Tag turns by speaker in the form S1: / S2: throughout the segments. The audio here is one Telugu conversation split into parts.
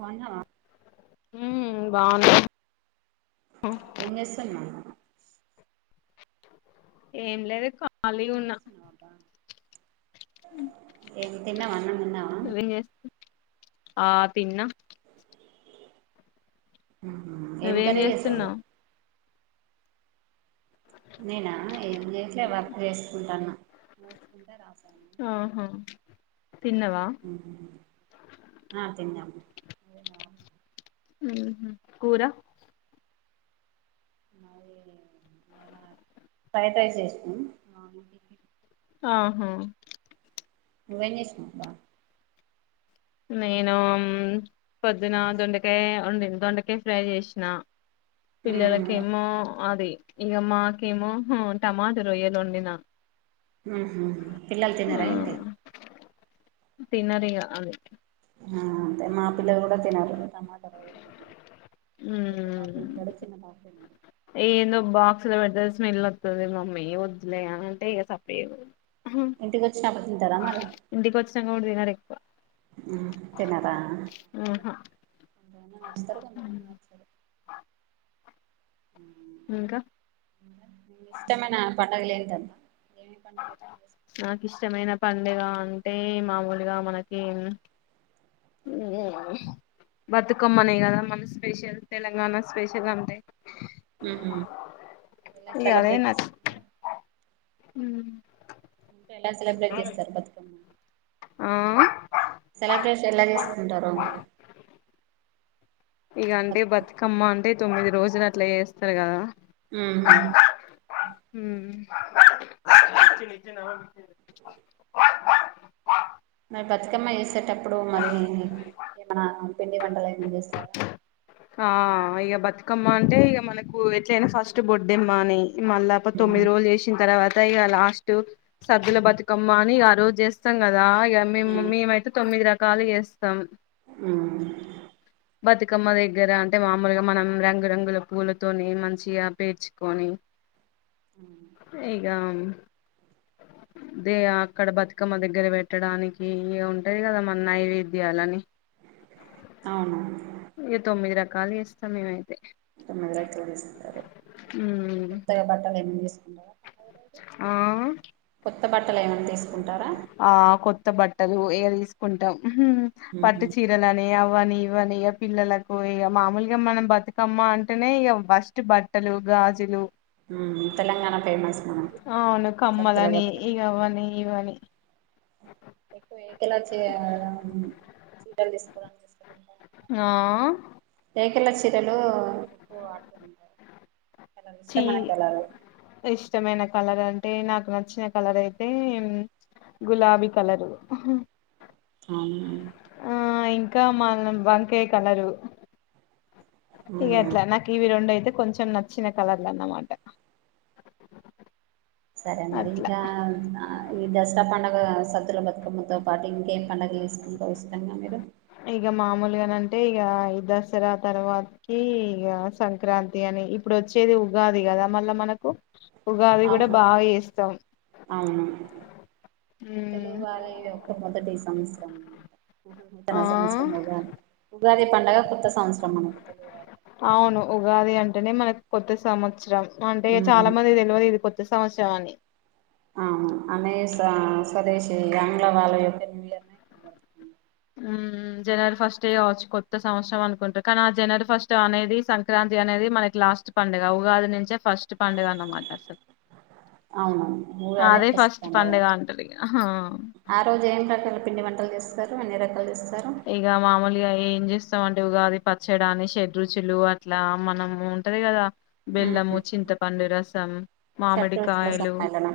S1: బాగున్నావా
S2: హు బాను
S1: ఏం చేస్తున్నావ్
S2: ఏం లేదు కా
S1: ఎం చేస్తున్నావ్ అబ్బా ఏం తిన్నవ ఆన్నాం తీన్నావా
S2: నువ్వేం చేస్ ఆ తిన్న
S1: హ్ ఏం
S2: నువ్వేం
S1: కర్రీ చేసావ్
S2: చేస్తున్నావ్
S1: నేనా ఏం చేయాట్లే వర్క్ చేసుకుంటాన్న చూసుకుంట రాసాను
S2: ఆహా తిన్నవా
S1: ఆ తిన్నాం
S2: ఉ హ్ కూర
S1: మది ఇయల అ ఫైడ్ రైస్ చేసినం
S2: ఆహా
S1: నువ్వు ఏం చేస్తున్నావ్ అబ్బా
S2: నేను పొద్దున దొండకాయ ఉండింది దొండకాయ ఫ్రై జే సిన పిల్లలకేమో అది ఇక మాకేమో టమాట రొయ్యలు వండినా
S1: హహ పిల్లలు తిన్నరా ఏంటి
S2: తిన్నరిగా అ
S1: ఆ అదే మాపిల్లలు కూడా తినారు టమాట [inaudible] తి పెద్ద బాబ్
S2: హ్మ్
S1: తిన్నాడు చిన్న పాప తినారు
S2: ఏందో బాక్స్ లో పెడితే స్మెల్ వత్తది మమ్మీ ఏం వద్దులే అంటే ఇగ సప్పే
S1: ఇంటికి వచ్చిన
S2: ఇంటికి వచ్చినంక కూడ్ తినరిగ
S1: తినదా [inaudible]
S2: ఆహా ఇంకా
S1: ఇష్టమేనా పండగ లేదన ఏమేం పండుగలు ఎప్పుడు చేసుకుంటారు
S2: నాకు ఇష్టమైన పండుగ అంటే మామూలుగా మనకి ఉమ్ మ్ బతుకమ్మనే కదా మన స్పెషల్ తెలంగాణ స్పెషల్ అంటే
S1: ఉమ్
S2: ఉమ్
S1: కా ఎలా సెలబ్రేట్ చేస్తారు బతుకమ్మ
S2: ఆ
S1: సెలబ్రేష్ ఎలా చేసుకుంటారు
S2: ఇగ అంటే బతుకమ్మ అంటే తొమ్మిది రోజులు అట్లా చేస్తారు గదా
S1: మ్మ్
S2: ఉమ్
S1: మరి బతుకమ్మ చేసేటప్పుడు మరి ఏమనా పిండి వంటలు ఏమైనా చేస్తారా
S2: ఆ ఇగ బతుకమ్మ అంటే ఇక మనకు ఎట్లయినా ఫస్ట్ బొడ్డెమ్మ అని మళ్ళ ప తొమ్మిది రోజులు జెసిన్ తర్వాత ఇగ లాస్ట్ సద్దుల బతుకమ్మ అని ఆరో జేస్తాం కద రా ఇగ మీ మమ్మీమైతే తొమ్మిది రా కాలి చేస్తాం
S1: ఉమ్
S2: బతికమ్మ దే దగ్గర అంటే మామూలుగా మనం రంగురంగుల పూలతోని మంచిగా పేర్చుకొని ఇగా అదే అక్కడ బతుకమ్మ దగ్గర పెట్టడానికి ఇగ ఉంటాయి గదా మన్ నైవేద్యాలన్నీ
S1: అవునవును
S2: తొమ్మిది రకాలు చేస్తమ్మేమయితే
S1: మొత్తం ఇడా అట్లే చేస్తారు
S2: ఉమ్
S1: కొత్తగా బట్టలు ఏం తీస్
S2: ఆ
S1: కొత్త బట్టలు ఏమైన్నా తీసుకుంటారా
S2: ఓ ఏవి తీసుకుంటాం
S1: ఉహు
S2: పట్టు చీరలనీ అవని ఇవని ఇగ పిల్లలకు ఇగ మామూలుగా మనం బతుకమ్మ అంటేనే ఇక ఫస్ట్ బట్టలు గాజులు
S1: ఉం తెలంగాణ ఫేమస్ మనకి సద్దుల బతుక
S2: మనీ ఇవాలి
S1: ఎక్కువ ఏకలా చీ
S2: ఆ
S1: తేకల చీరలు ఎక్కువ వాడుతుంట
S2: చీ
S1: ఇష్టం మ
S2: ఇష్టమైన కలర్ అంటే నాకు నచ్చిన కలర్ అయితే గులాబీ కలరు
S1: అవును
S2: ఆ ఇంకా మ వంకాయ కలరు ఇగ అట్లా నాకు ఇవి రెండు అయితే కొంచెం కొంచెం నచ్చిన కలర్లన్నమాట
S1: సరే మరి ఇంకా ఇంకా ఈ దసరా పండ సద్దుల బతుకమ్మతో పాటు ఇంకేం పండగ చేసుకుంటా వస్తాం మీరు
S2: నంటే ఇగ ఈ దసరా తర్వాతకి ఇగ సంక్రాంతి అని ఇప్పుడు వచ్చేది ఉగాది గదా మళ్ళ మనకు ఉగాది కూడా
S1: అవును
S2: బాగా చేస్తాం
S1: అవును
S2: ఉమ్
S1: తెలుగు వాళ్ల యొక్క మొదటి సంవత్సరం అన్నమాట నూతన
S2: ఆ
S1: సంవత్సరం ఉగాది ఉగాది పండగ కొత్త సంవత్సరం మనకి తెలుగుారు
S2: అవును ఉగాది అంటనే మనకు కొత్త సంవత్సరం అంటే
S1: ఉమ్
S2: చాలా మంది తెలివ ఇదికచ్చ సవత్స అని
S1: ఆ అనే స్వదేశి ఆంగ్ల వాళయక్కన్ల
S2: జనవరి ఫస్ట్ కావచ్చు కొత్త సంవత్సరం అనుకుంటారు కానీ ఆ జనవరి ఫస్ట్ అనేది సంక్రాంతి అనేది మనకి లాస్ట్ పండుగ ఉగాది నుంచే ఫస్ట్ పండుగ అన్నమాట అసలు
S1: అవునవును ఊగా
S2: ఆ,
S1: అదే
S2: ఫస్ట్
S1: ప్రస్తుతంండగా
S2: పండుగ అంటారు ఇగ
S1: ఆ రోజు ఏం రకాల పిండి వంట రలు చేస్తారు అన్ని రకాలు చేస్తారు
S2: ఇక మామూలుగా ఏం చేస్త వంటివిగాది పచ్చడాని షడ్ రుచులు అట్లా మనం ఉంటది కదా బెల్లము
S1: ఉమ్
S2: చింత పండు రాస్త మ్ మామిడి
S1: షడ్రుచుల
S2: కాయలు
S1: సమ్మేళనం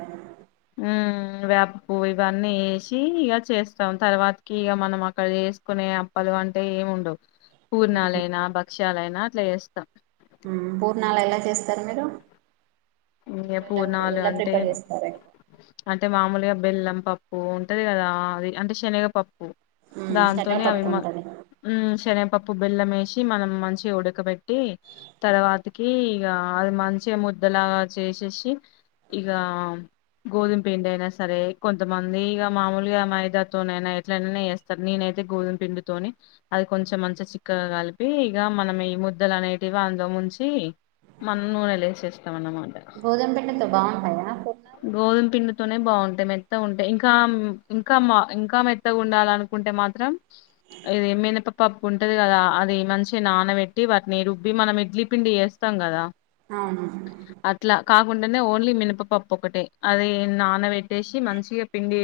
S2: వేప పువ్వు ఇవన్నీ వేసి ఇక చేస్తాం తర్వాతకి ఇక మనం అక్కడ చేస్ కొనే అప్పలు అంటే ఏండవు పూర్ణాలయనా భక్ష చాలా అయినా అట్లా చేస్తాం
S1: పూర్ణాలు ఎలా చేస్తారు మీరు మీ
S2: ఇంకా
S1: ఇంట్లో ఎలా
S2: పూర్ణాలు
S1: ఎలా
S2: అంటే
S1: ప్రిపేర్ చేస్తారు ఎక్కువ
S2: అంటే మామూలుగా బెల్లం పప్పు ఉంటది కదా అది అంటే శనగ పప్పు
S1: ఉమ్
S2: దాంతోనే
S1: శనగపప్పు
S2: అభిమా
S1: ఉంటది
S2: ఊ శనపప్పు బెల్లమే మన మంచి ఉడకబట్టి తర్వాతకి ఇగ అది మంచిగ ముద్దలాగ చేసేసి ఇక గోధుమ పిండి అయినా సరే కొంతమంది ఇక మామూలుగా మైదాతోనైనా ఎట్లయినా వేస్తారు నేనైతే గోధుమ పిండితోని అది కొంచెం మంచిగా చిక్కగా కలిపి ఇక మనం ఈ ముద్దలు అనేటివి అందులో ముంచి మనం నూనె లేేసేస్తాం అన్నమాట
S1: గోధుమ పిండితో బాగుంటాయా పూర్ణాలు
S2: నే బాగుంటాయి మెత్తగా ఉంటా ఇంకా ఇంకా మా ఇంకా మెత్తగా ఉండాల అనుకుంటే మాత్రం ఇది మినపపప్పు ఉంటది కదా అది మంచి నానబెట్టి వాటిని రుబ్బి మనం ఇడ్లీ పిండి వేస్తాం కదా
S1: అవును
S2: అట్లా కాకుండానే ఓన్లీ మినపపప్పు ఒకటిే అది నానబెట్టేసి మంచిగా పిండి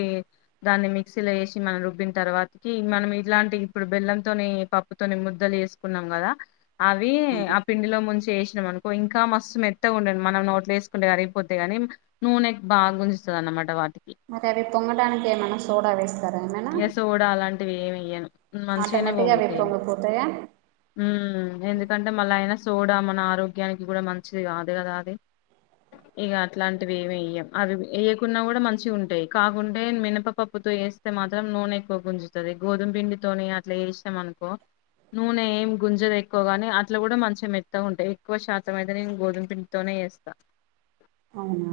S2: దాన్ని మిక్సీలో వేసి మనం రుబ్బిన తర్వాతకి మనం ఇలాంటి ఇప్పుడు బెల్లంతోని పప్పుతోని ముద్దలు వేసుకున్నాం కదా అవి
S1: ఉమ్
S2: ఆ పిండిలో ముంచి చేసాం అనుకో ఇంకా మస్తు మెత్తగా ఉండం మనం నోట్లు వేసుకుంటే అరిగిపోతే గాని నూనె బాగా గుంజుస్తుంది అన్నమాట వాటికి
S1: మరి అవి పొంగడానికి ఏమైనా సోడా వేస్తారా ఏమైనా
S2: ఎస్ోడా అలాంటివి ఏమియ్యాను మంచిగానే
S1: ఆటోమేటిక్గా అవి
S2: వొంగితను
S1: పొంగిపోతాయా
S2: ఎందుకంటే మళ్ళా ఆయన సోడా మన ఆరోగ్యానికి కూడా మంచిది కాదు కదా అది ఇక అట్లాంటివి ఏమి వెయ్యం అవి వేయకున్నా కూడా మంచి ఉంటాయి కాకుంటే మినపపప్పుతో వేస్తే మాత్రం నూనె ఎక్కువ గుంజుతది గోధుమ పిండితోనే అట్లా వేస్తాం అనుకో నూనె ఏమి గుంజదు ఎక్కువగాని అట్లా కూడా మంచిగా మెత్త ఉంటాయి ఎక్కువ శాతం అయితే నేను గోధుమపిండి తోనే వేస్తా
S1: అవునా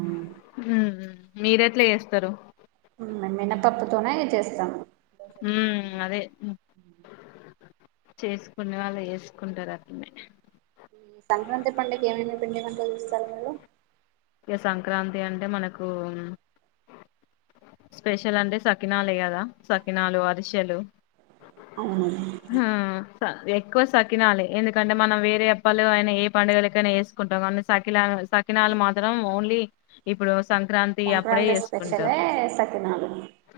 S2: మీరు ఎట్లా చేస్తారు
S1: మినపప్పుతోనె చేస్తాం
S2: ఉమ్ అదే చేసుకునే వాళ్ళు చేసుకుంటారు అట్లనే
S1: సంక్రాంతి పండుగ ఏమేమి పిండి వంటలు చేస్తారు మీరు
S2: ఇక సంక్రాంతి అంటే మనకు స్పెషల్ అంటే సకినాలె కదా సకినాలు అరిసెలు
S1: అవును
S2: హా! ఎక్కువ సకినాలే ఎందుకంటే మనం వేరే అప్పలు అయినా ఏ పండుగలకైనా వేసుకుంటాం కానీ సకినా సకినాలు మాత్రం ఓన్లీ ఇప్పుడు సంక్రాంతి అప్పుడే
S1: సంక్రాంతి
S2: చేసుకుంటాం
S1: స్పెషలే సకినాలు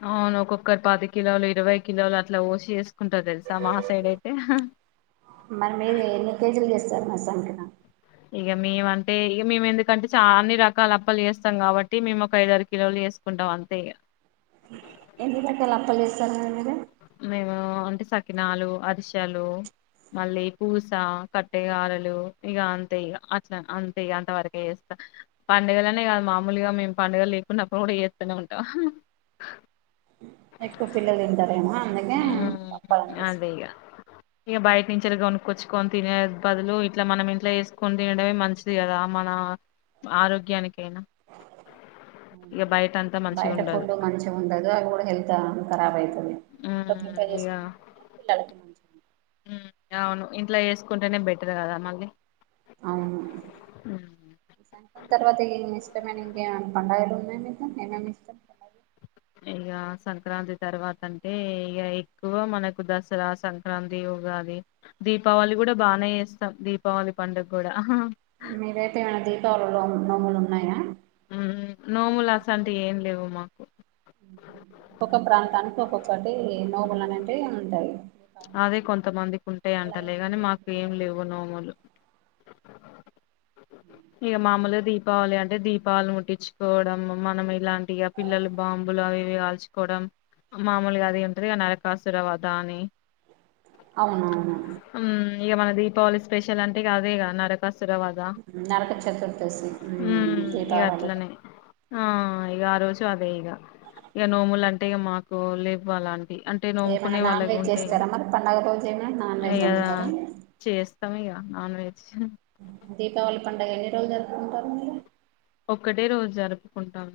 S2: అవును ఒక ఒకరు పది కిలోలు ఇరవై కిలోలు అట్లా ఓసి చేేసుకుంటా తెలుసా మా సైడ్ అయితే
S1: మరి మీరు ఎన్ని కేజీలు చేస్తారు మా సకినాలు
S2: ఇక మేము అంటే ఇక మేము ఎందుకంటే చా అన్ని రకాల అప్పలు చేస్తాం కాబట్టి మేము ఒక ఐదు ఆరు కిలోలు చేసుకుంటాం అంతే ఇక
S1: ఎన్ని రకాల [unintelligible]
S2: మేము అంటే సకినాలు అరిసలు మళ్ళీ పూస కట్టకారలు ఇక అంతే అట్ అంతే అంత వరకే చేస్తాం పండుగల అనే కాదు మామూలుగా మేము పండుగలు లేకున్నప్పుడు కూడా చేతనే ఉంటాం
S1: ఎక్కువ పిల్లలు తింటారేమో అందుకే తప్పదు అనిపిస్తుంది
S2: ఇక బయట నుంచి కొనుకొచ్చుకొని తినే బదులు ఇట్లా మనం ఇంట్లో చేసుకొని తినడమే మంచిది కదా మన ఆరోగ్యానికి నా ఇక బయట అంతా మంచి ఉండదు
S1: ఇప్పుడు హెల్త్ కరాబ్ అయితది ఇంట్లో
S2: మ్మ్
S1: ప్రిపేర్
S2: ఇగ
S1: చేసుకు పిల్లలకి మంచి
S2: అవును ఇంట్లో చేసుకుంటేనే బెటర్ కదా మళ్ళీ
S1: అవును
S2: మ్మ్
S1: సంక్రాంతి తర్వాత ఏమి ఇష్టమని ఏమనా పండుగలు ఉన్నాయి మీద నేమేమి ఇస్తా
S2: ఇక సంక్రాంతి తర్వాత అంటే, ఇక ఎక్కువ మనకు దసరా, సంక్రాంతి, ఉగాది, దీపావళి కూడా బాగానే చేస్తాం దీపావళి పండుగ కూడా
S1: మీవైతే ఏమైనా దీపావళిలో నోము నోములు ఉన్నాయా
S2: నోములసంటి ఏం లేవుమ్మా
S1: ఒక్క ప్రాంతానికి ఒక్కొక్కటి నోములు అనేటివి ఉంటాయి
S2: అదే కొంతమందికి ఉంటేయి
S1: అలాగే
S2: అంటలే
S1: మీదైతే
S2: మాకు ఏం
S1: ఉంటాయా
S2: లేవు నోములు ఇగా మామూలుగా దీప్ దీపావళి అంటే దీపాలు ముట్టించుకోవడం మనం ఇలాంటిగా పిల్లలు బాంబులు అవి ఇవి కాల్చుకోవడం, మామూలుగా అది ఏదో ఉంటది కదా నరకాసుర వదా అని
S1: అవునవును
S2: ఇక మన దీపావళి స్పెషల్ అంటే అదే గా నరకాసు
S1: నరక చతుర్దశి
S2: మ్మ్ ఇగ
S1: దీపావళి
S2: అట్లనే ఆ ఇక ఆ రోజు అదే ఇక ఇక నోములు అంటే ఇక మాకు లేవు అలాంటి అంటే నోముకునే వాళ్ళగా ఉ
S1: జరమత్ పండగ రోజైనా నాన్ వెెజ్ వండుతర
S2: ఈగ నాన్ వెజ్
S1: దీపావళి పండుగ ఎన్ని రోజులు జరుపుకుంటారు మీరు
S2: ఒక్కటే రోజు జరుపు జరుపుకుంటాం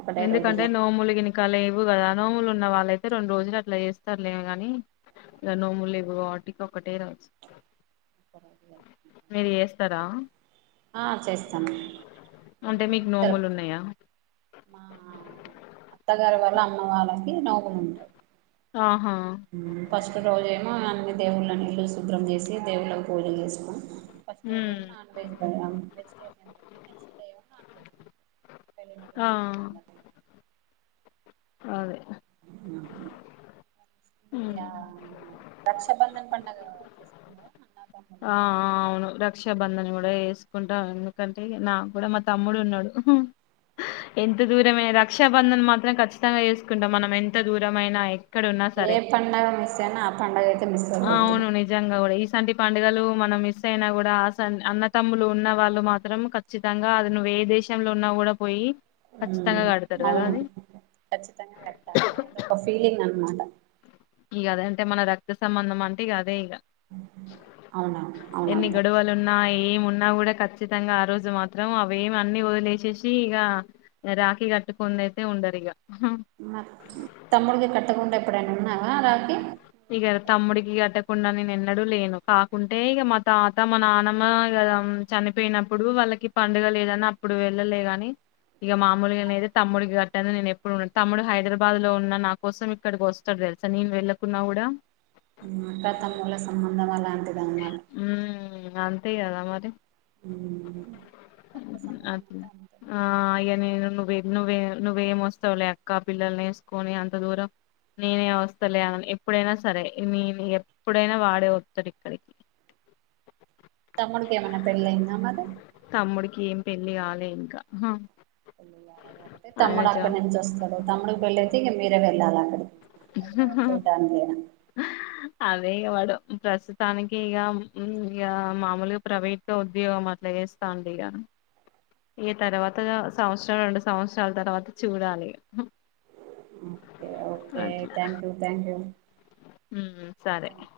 S1: ఒకటే రోజు
S2: ఎందుకంటే
S1: జరుపుకుంటారు
S2: నోములిగినక లే ఇవు కదా నోములు ఉన్న వాళ్ళయితే రెండు రోజులు అట్లా చేస్తారులేము కాని ఇలా నోములు ఇవు వాటికి ఒకటే రోజు మీరు చేస్తారా
S1: ఆ చేస్తాను
S2: అంటే
S1: రెండు
S2: మీకు
S1: రోజులు
S2: నోములు
S1: జరుపుత,
S2: ఉన్నాయా
S1: మా అత్తగారి వల్ల అమ్న్న వాళ్ళకి నౌకలు ఉంటాయి.
S2: ఆహా
S1: ఫస్ట్ రోజేమో అన్నీ దేవుళ్ళని ఇడ్లు శుభ్రం చేసి దేవుళ్ళకి పూజలు చేసుకుని పస్తల్
S2: ఉమ్
S1: ఏమోన నాన్ వెజ, వెజిటేయన్
S2: ఆ
S1: [inaudible] [inaudible]
S2: అదే ఉమ్
S1: ఆ రక్షాబంధన్ పండగ చేసుకున్నారా అ
S2: ఆ అవును రక్షా బంధన కూడా కుంటా ఎందుకంటే నా కూడా మా తమ్ముడు ఉన్నాడు, ఎంత దూరమైనా రక్షా బంధనం మాత్రం ఖచ్చితంగా చేసుకుంటాం, మనం ఎంత దూరమైనా ఎక్కడున్నా
S1: ఏ పండగ మిస్నా ఆ పండగ మిస్
S2: ఆ
S1: అవ్వద్దు
S2: అవునువుని జంగా కూడా సంటి పండుగలు మనం మిస్ అయినా కూడా అన్న తమ్ములు ఉన్న వాళ్ళు మాత్రం ఖచ్చితంగా అది నువవు ఏ దేశంలో ఉన్నా కూడా పోయి ఖచ్చితంగా కడతారు కదా
S1: అవును
S2: అది
S1: ఖచ్చితంగా కట్టాలి అదొ ఒక ఫీలింగ్ అనమాట
S2: ఇక అదే అంటే మన రక్త సంబంధం అంటే ఇ అదే ఇక
S1: అవునా అవునా
S2: ఎన్ని
S1: అక్క
S2: గడువలు ఉన్నాయి ఏమున్నా కూడా ఖచ్చితంగా ఆ రోజు మాత్రం అవేమి అన్ని వదిలేసేసి ఇక రాఖీ కట్టుకుంద అయితే ఉండరు ఇక
S1: మ తమ్ముడికి కట్టకుండా ఎప్పుడైనా ఉన్నా ఆ రాత్ర
S2: ఇక తమ్ముడికి గట కాకుండా నేను ఎన్నడూ లేను కాకుంటే ఇక మా తాత మా నానమ్మ ఇ చనిపోయినప్పుడు వాళ్ళకి పండుగ లేదని అప్పుడు వెళ్ళలే గాని ఇక మామూలుగా అనేతే తమ్ముడి గట్టని నేను ఎప్పుడున్నాను తమ్ముడు హైదరాబాద్ లో ఉన్న నా కోసం ఇక్కడికి వస్తాడు తెలుసా నేను వెళ్ళ పున్నావుడ
S1: మాట త మూల సంబంధం అలాంటిదమా
S2: ఉమ్ అంతే కదా మరి
S1: రక్త సంబంధం
S2: అది
S1: అంటే అంతే
S2: ఆ అయ్య నను నువ్వే నువ్వేమొస్తావులే అక్క పిల్లల్ని వేసుకొని అంత దూరం నేనే వస్తాలే అ ఎప్పుడైనా సరే నేను ఎప్పుడైనా వాడే వతడు ఇక్కడికి
S1: తమ్ముడుకి ఏమైన్నా పెళ్ళ అయిందా మది
S2: తమ్ముడికి ఏం పెళ్లి కాలే ఇంకా
S1: పెళ్ళాల కాటి
S2: ఆయన
S1: తమ్ముడు
S2: జా
S1: అక్కడి నుంచి వస్తాడు తమ్ముడికి పెళ్ళిైతే ఇక మీరే వెళ్ళాలి అక్కడికి హైదరాబాద్
S2: ఆ
S1: చూడ్డానికేనా
S2: అదే వాడు ప్రస్తుతానికి ఇక ఇక మామూలుగా ప్రైవేట్గా ఉద్యోగం అట్లా చేస్తాండి ఇక ఈ తర్వాత సంవత్సరం రెండు సంవత్సరాల తర్వాత చూడాలి
S1: okay okay thank you thank you
S2: హమ్మ్ సరే
S1: థ్యాంక్ యూ